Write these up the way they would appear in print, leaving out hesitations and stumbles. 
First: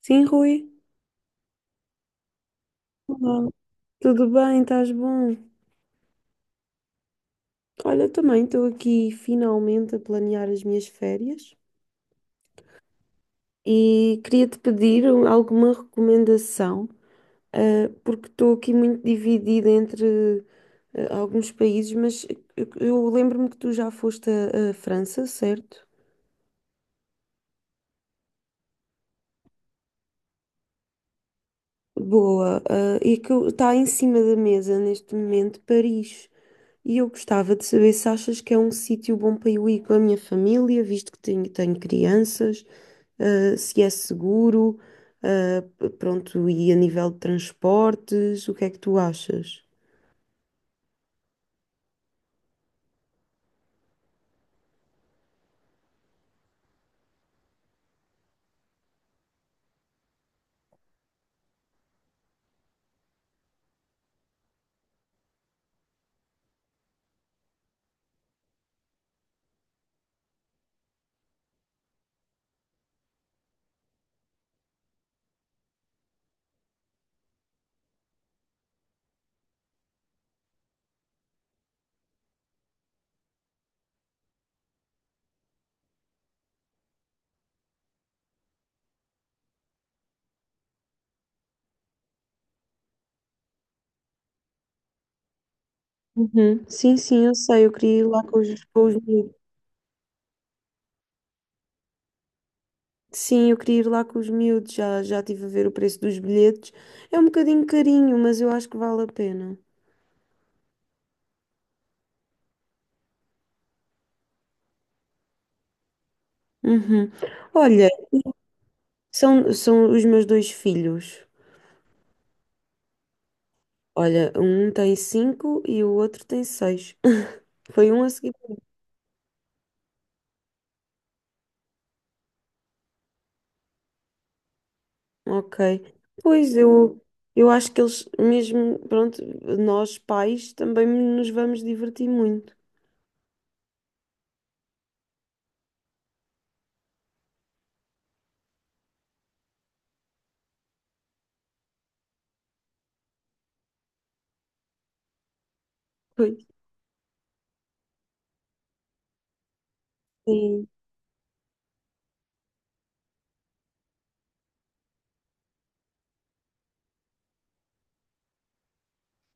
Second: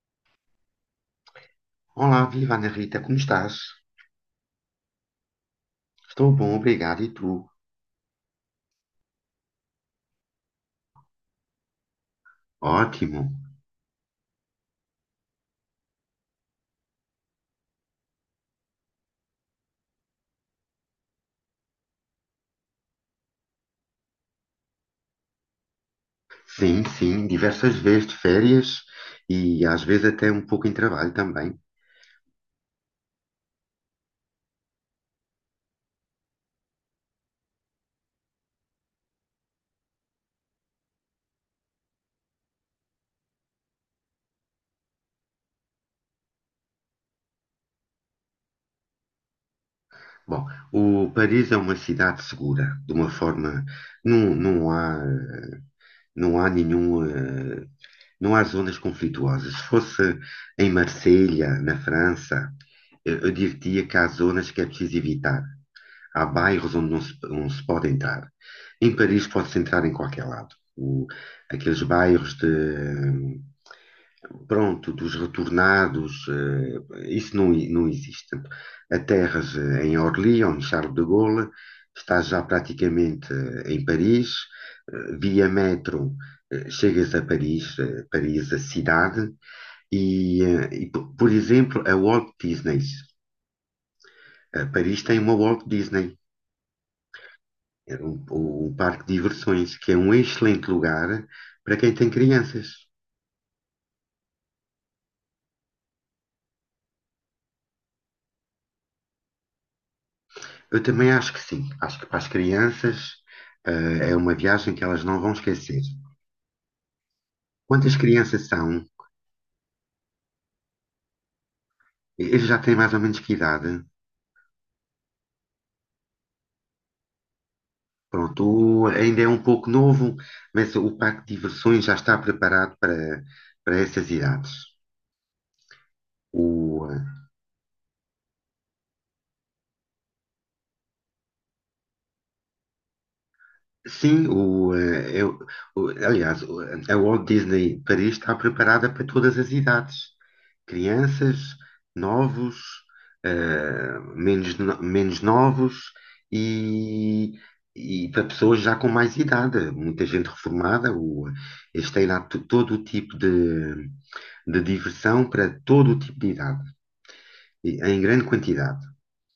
Sim, Rui. Olá, viva Ana Rita, como Olá, estás? tudo bem? Estás bom? Estou bom, obrigado. E tu? Olha, também estou aqui finalmente a planear as minhas férias Ótimo. e queria-te pedir alguma recomendação, porque estou aqui muito dividida entre alguns países, mas eu lembro-me que tu já foste à França, certo? Sim, sim, diversas vezes de férias e às vezes até um pouco em trabalho também. Boa. E que está em cima da mesa neste momento Paris. E eu gostava de saber se achas que é um sítio bom para eu ir com a minha família, visto que tenho crianças, se é seguro, pronto, e a nível de transportes, o que é que tu achas? Bom, o Paris é uma cidade segura, de uma forma, não, não há, não há nenhum, não há zonas conflituosas. Se fosse em Marselha, na França, eu diria que há zonas que é preciso evitar. Há bairros onde não se pode entrar. Em Paris pode-se entrar em qualquer lado. Aqueles bairros de, pronto, dos retornados, isso não, não existe. Portanto, a terras em Orly, ou no Charles de Gaulle, está já praticamente em Paris. Via metro, chegas a Paris, Paris, a cidade, por exemplo, a Walt Disney. Paris tem uma Walt Disney. Uhum. Sim, sim, eu sei, eu queria Era ir lá com os, o com os parque de miúdos. diversões, que é um excelente lugar para quem tem crianças. Sim, eu queria ir lá com os miúdos, já, já estive a ver o preço dos bilhetes. É um bocadinho carinho, mas eu acho que vale a pena. Eu também acho que sim. Acho que para as crianças, é uma viagem que elas não vão esquecer. Uhum. Olha, Quantas crianças são? são, são os meus dois filhos. Eles já têm mais ou menos que idade. Olha, um tem cinco e o outro tem seis. Foi um a seguir. Pronto, ainda é um pouco novo, mas o parque de diversões já está preparado para essas idades. Ok. Pois O, eu, eh, eu acho que eles, mesmo, pronto, nós pais também nos vamos divertir muito. sim, o, eh, eu, o- aliás, o- A Walt Disney Paris está preparada para todas as idades. Crianças, novos, menos, menos novos Pois. e, e para pessoas já com mais idade, muita gente Sim, reformada. Eles têm lá todo o tipo de diversão para todo o tipo de idade, em grande quantidade.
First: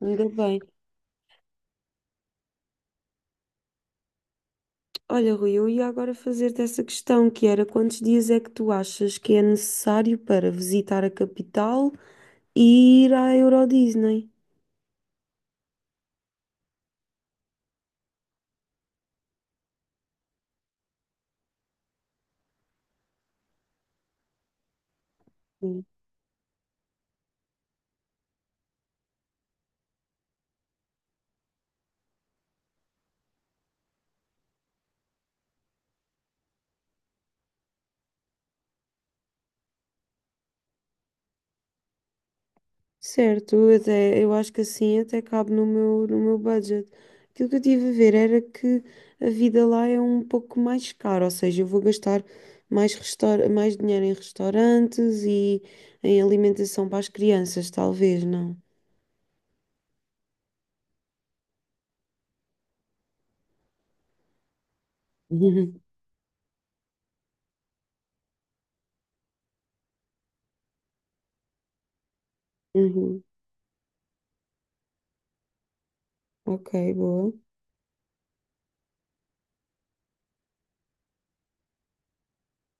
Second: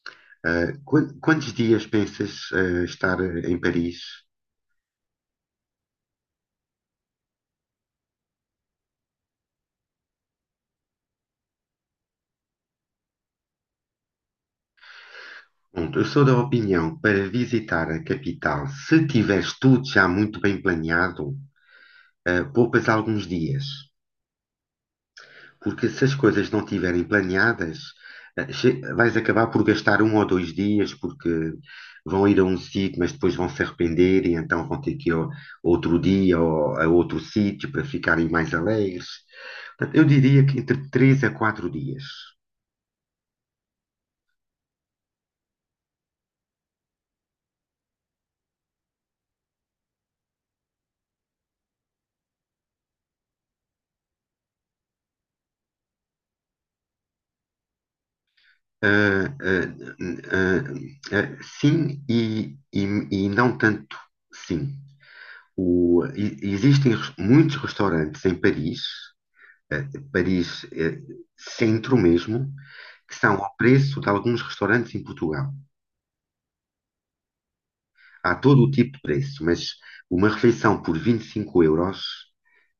ainda bem. Quantos dias pensas, estar em Paris? Olha, Rui, eu ia agora fazer-te essa questão, que era quantos dias é que tu achas que é necessário para visitar a capital e ir à Euro Disney? Pronto, eu sou da opinião para visitar a capital, se tiveres tudo já muito bem planeado, poupas alguns dias. Porque se as coisas não estiverem planeadas, vais acabar por gastar um ou dois dias, porque vão ir a um sítio, mas depois vão se arrepender e então vão ter que ir outro dia ou a outro sítio para ficarem mais alegres. Portanto, eu diria que entre 3 a 4 dias. Certo, eu acho que assim até cabe no meu budget. Aquilo que eu tive a ver era que a vida lá é um pouco mais cara, ou seja, eu vou gastar mais dinheiro em restaurantes e em alimentação para as crianças, talvez, não? Ah, ah, ah, sim e não tanto sim. Uhum. Existem muitos restaurantes em Paris, Paris, centro mesmo, que Uhum. são ao preço de alguns restaurantes em Portugal. Ok, boa. Há todo o tipo de preço, mas uma refeição por 25 euros,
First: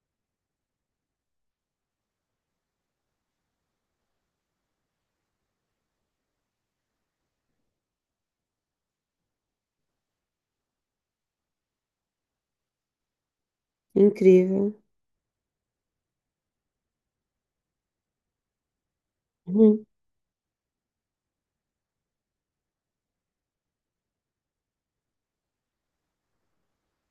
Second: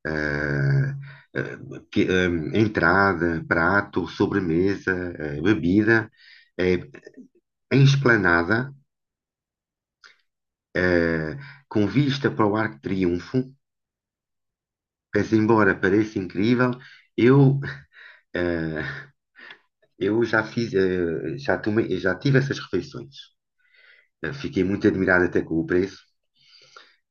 eh, eh, que, eh, entrada, prato, sobremesa, bebida, eh, em esplanada, eh, com vista para o Arco de Triunfo, Incrível. mas embora pareça incrível, eu, eh, Uhum. eu já fiz, já tomei, já tive essas refeições. Eh, Fiquei muito admirado até com o preço.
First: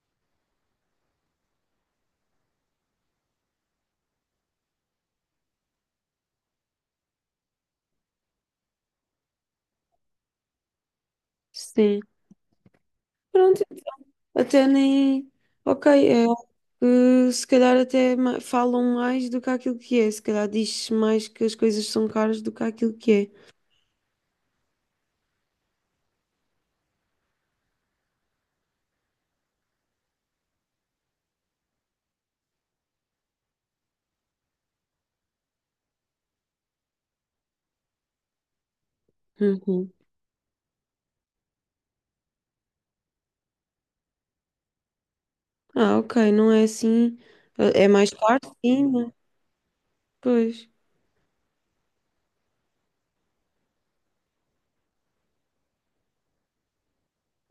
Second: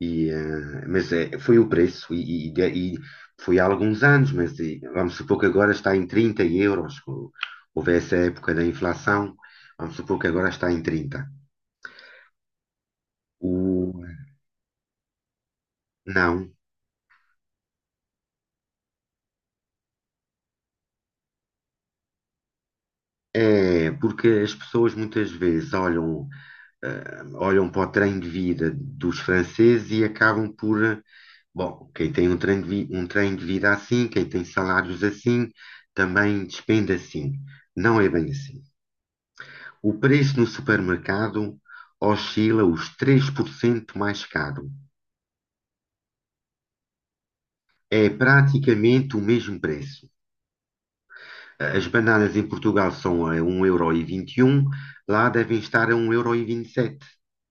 Foi o preço, e foi há alguns anos, vamos supor que agora está em 30 euros. Houve essa época da inflação, vamos supor que agora está em trinta. Sim. Pronto, O, até nem. Ok, é algo não, que se calhar falam mais do que aquilo que é. Se calhar diz-se mais que as coisas são caras do que aquilo que é. é porque as pessoas muitas vezes olham, olham para o trem de vida dos franceses e acabam por, bom, quem tem um um trem de vida assim, quem tem salários assim, também despende assim. Não é bem assim. Uhum. O preço no supermercado oscila os 3% mais caro. Ah, ok, não é assim. É, é mais É caro, sim, mas praticamente o mesmo preço. pois, As bananas em Portugal são a 1,21€, lá devem estar a um 1,27€.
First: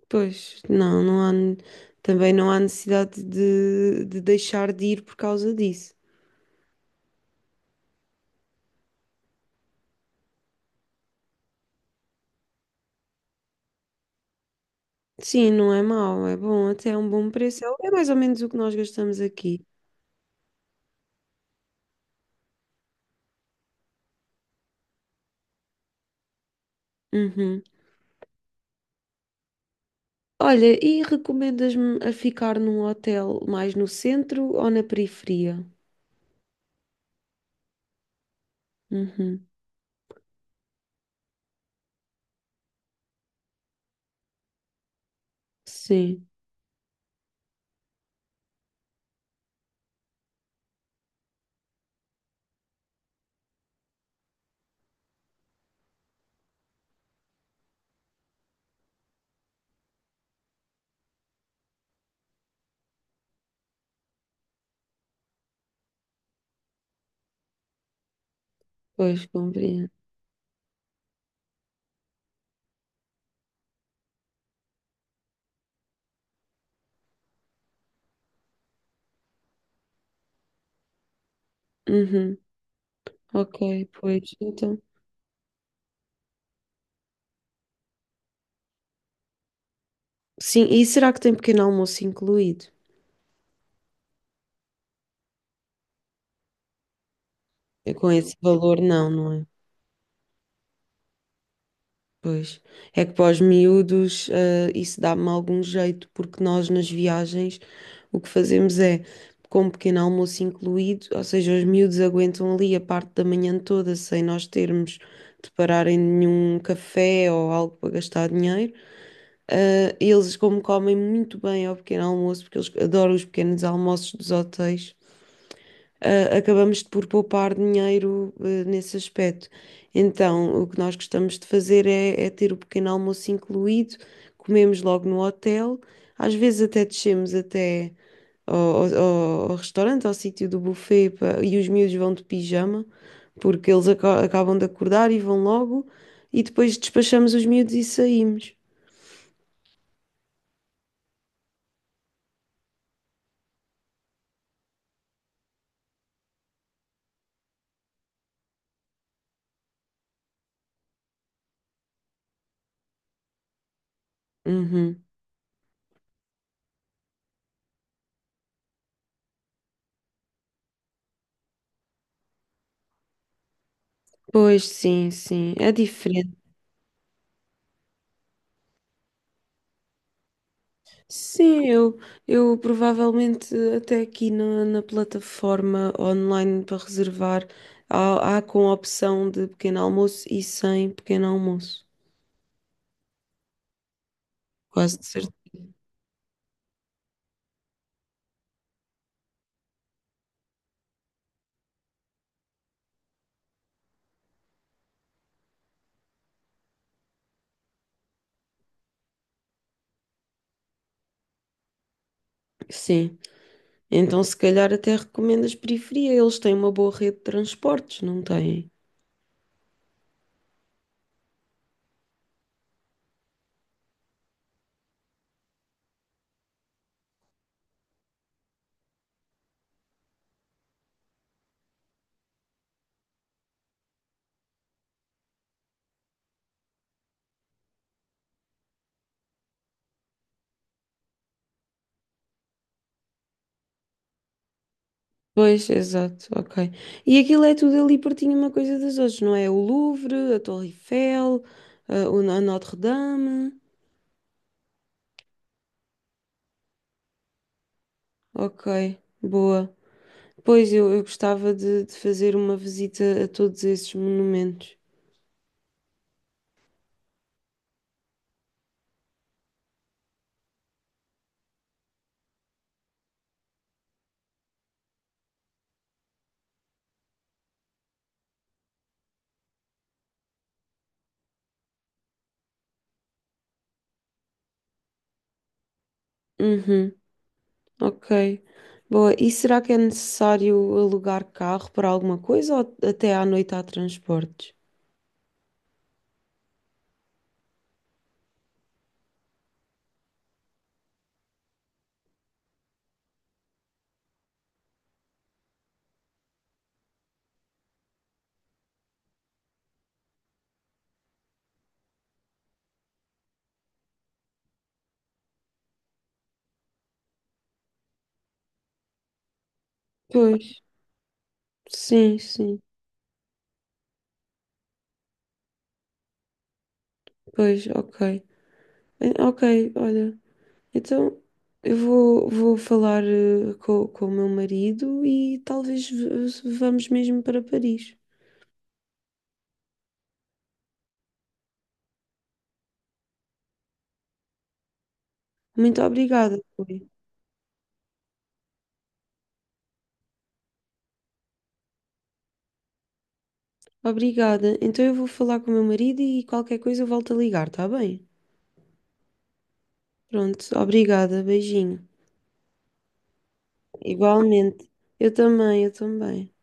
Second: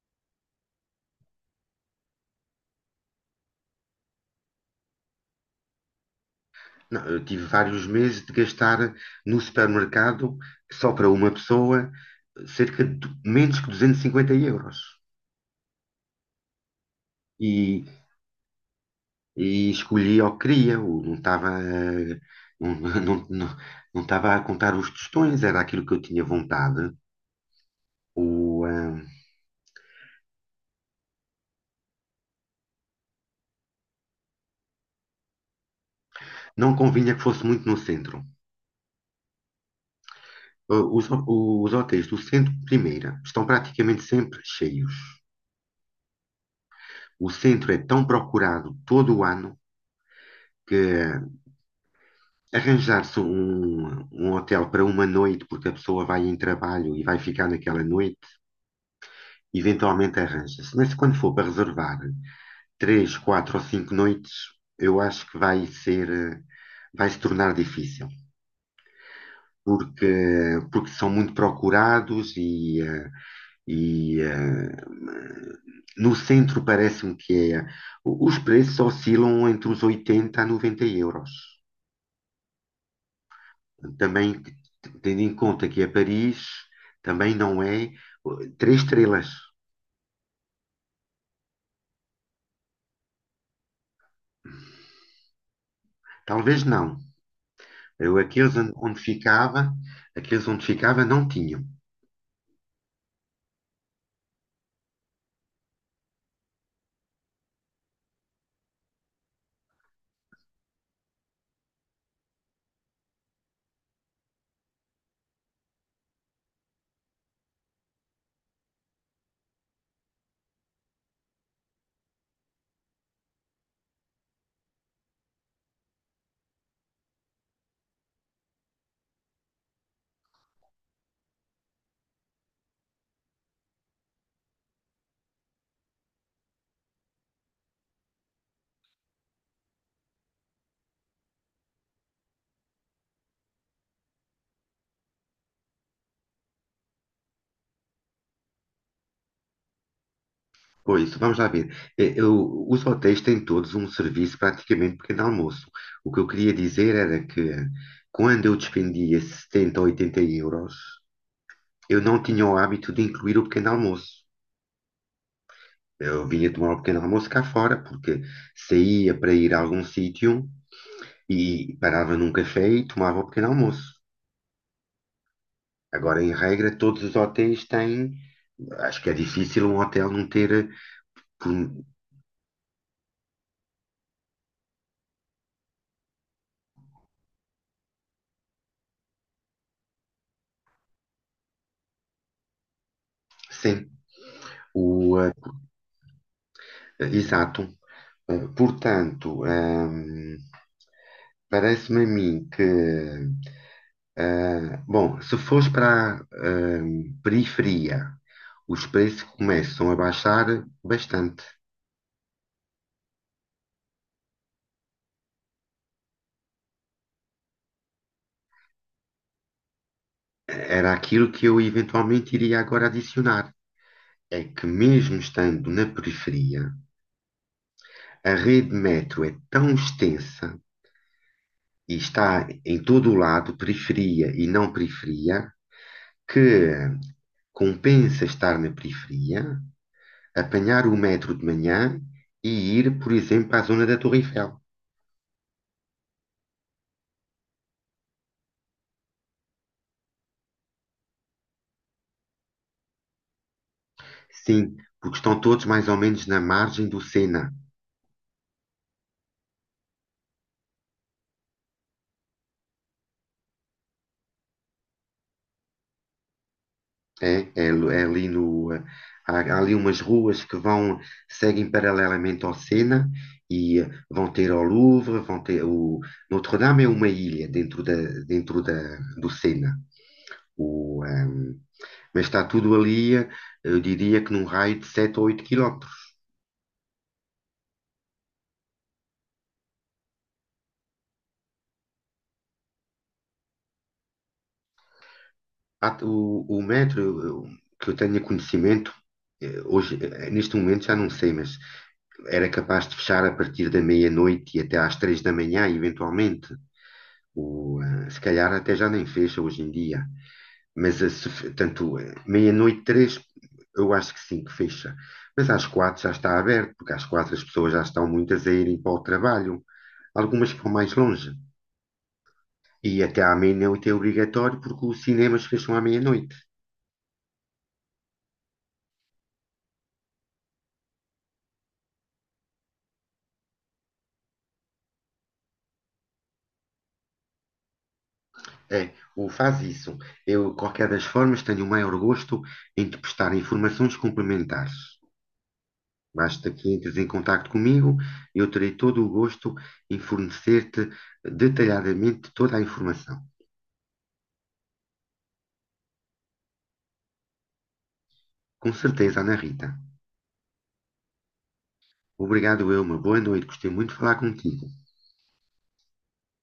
pois. Também não há necessidade de deixar de ir por causa disso. Não, eu tive vários meses de gastar no supermercado, só para uma pessoa, cerca de menos que 250 euros. Sim, não é mau, é bom, até é um bom preço. E, É, é mais ou menos o que nós gastamos aqui. e escolhi o que queria, não, não, não, não estava a contar os tostões, era aquilo que eu tinha vontade. Uhum. O, eh, Olha, e recomendas-me a ficar num hotel mais no centro ou na periferia? não convinha que fosse muito no centro. Uhum. O- Os, ho- os hotéis do centro, primeira, estão praticamente sempre cheios. Sim, O centro é tão procurado todo o ano que arranjar-se um hotel para uma noite, porque a pessoa vai em trabalho e vai ficar naquela noite, eventualmente arranja-se. Mas quando for para reservar três, quatro ou cinco noites, eu acho que vai ser, vai se tornar difícil. pois compreendo. Porque, porque são muito procurados e eh, no centro parece-me que é, os preços oscilam entre os 80 a 90 euros. Uhum. Ok, pois Também, então. tendo em conta que é Paris, também não é três estrelas. Sim, e será que tem pequeno almoço incluído? Talvez não. É, com esse Aqueles onde valor, onde não, não é? ficava, aqueles onde ficava não tinham. Pois. É que para os miúdos, isso dá-me algum jeito, porque nós nas viagens o que fazemos é, com um pequeno almoço incluído, ou seja, os miúdos aguentam ali a parte da manhã toda sem nós termos de parar em nenhum café ou algo para gastar dinheiro. Eles, como comem muito bem ao pequeno almoço, porque eles adoram os pequenos almoços dos hotéis, acabamos por poupar dinheiro, nesse aspecto. Então, o que nós gostamos de fazer é, é ter o pequeno almoço incluído, comemos logo no hotel, às vezes até descemos até ao restaurante, ao sítio do buffet, e os miúdos vão de pijama, porque eles acabam de acordar e vão logo, e depois despachamos os miúdos e saímos. Pois, vamos lá ver. Os hotéis têm todos um serviço praticamente pequeno almoço. O que eu queria dizer era que quando eu despendia 70 ou 80 euros, eu não tinha o hábito de incluir o pequeno almoço. Uhum. Eu vinha tomar o pequeno almoço cá fora, porque saía para ir a algum sítio e parava num café e tomava o pequeno almoço. Pois, sim, sim, é Agora, em diferente. regra, todos os hotéis têm. Acho que é difícil um hotel não ter, Sim, por- eu, eu provavelmente até aqui na plataforma online para reservar, há com a opção de pequeno almoço e sem pequeno almoço. sim. Quase de O, certeza. Exato. Portanto, parece-me a mim que, bom, se fores para a periferia, os preços começam a baixar bastante. Sim. Então, se calhar até recomendo as periferia. Eles têm uma boa rede de transportes, não têm? Era aquilo que eu eventualmente iria agora adicionar. É que mesmo estando na periferia, a rede metro é tão extensa e está em todo o lado, periferia e não periferia, que compensa estar na periferia, apanhar o metro de manhã e ir, por exemplo, à zona da Torre Eiffel. Pois, exato, ok. E aquilo é tudo ali pertinho uma coisa das outras, não é? O Louvre, a Torre Eiffel, a Notre-Dame. Sim, porque estão todos mais ou menos na margem do Sena. Ok, boa. Eu gostava de fazer uma visita a todos esses monumentos. É ali no, há, há ali umas ruas que vão, seguem paralelamente ao Sena vão ter ao Louvre, vão ter o Notre-Dame. É uma ilha dentro da, do Sena. O, ehm, mas está tudo ali, eu diria que num raio de 7 ou 8 quilómetros. Uhum, ok. Boa. E será que é necessário alugar carro para alguma coisa ou até à noite há transportes? O metro, que eu tenha conhecimento, hoje, neste momento já não sei, mas era capaz de fechar a partir da meia-noite e até às três da manhã, eventualmente. Se calhar até já nem fecha hoje em dia. Mas eh, se fe- tanto eh, meia-noite, três, eu acho que sim, que fecha. Mas às quatro já está aberto, porque às quatro as pessoas já estão muitas a irem para o trabalho. Pois, Algumas que vão mais longe. sim, sim. E até à meia-noite é obrigatório, porque os cinemas fecham à meia-noite. Pois, ok. Ok, olha. Então vou falar com o meu marido e vamos mesmo para Paris. É, o faz isso. Eu, qualquer das formas, tenho o maior gosto em te prestar informações complementares. Muito obrigada. Basta que entres em contato comigo, eu terei todo o gosto em fornecer-te detalhadamente toda a informação. Obrigada. Então eu vou falar com o meu marido e qualquer coisa eu volto a ligar, tá bem? Com certeza, Ana Rita. Pronto, obrigada, beijinho. Obrigado, eu. Uma boa noite. Gostei muito de falar contigo. Igualmente. Eu também, eu também.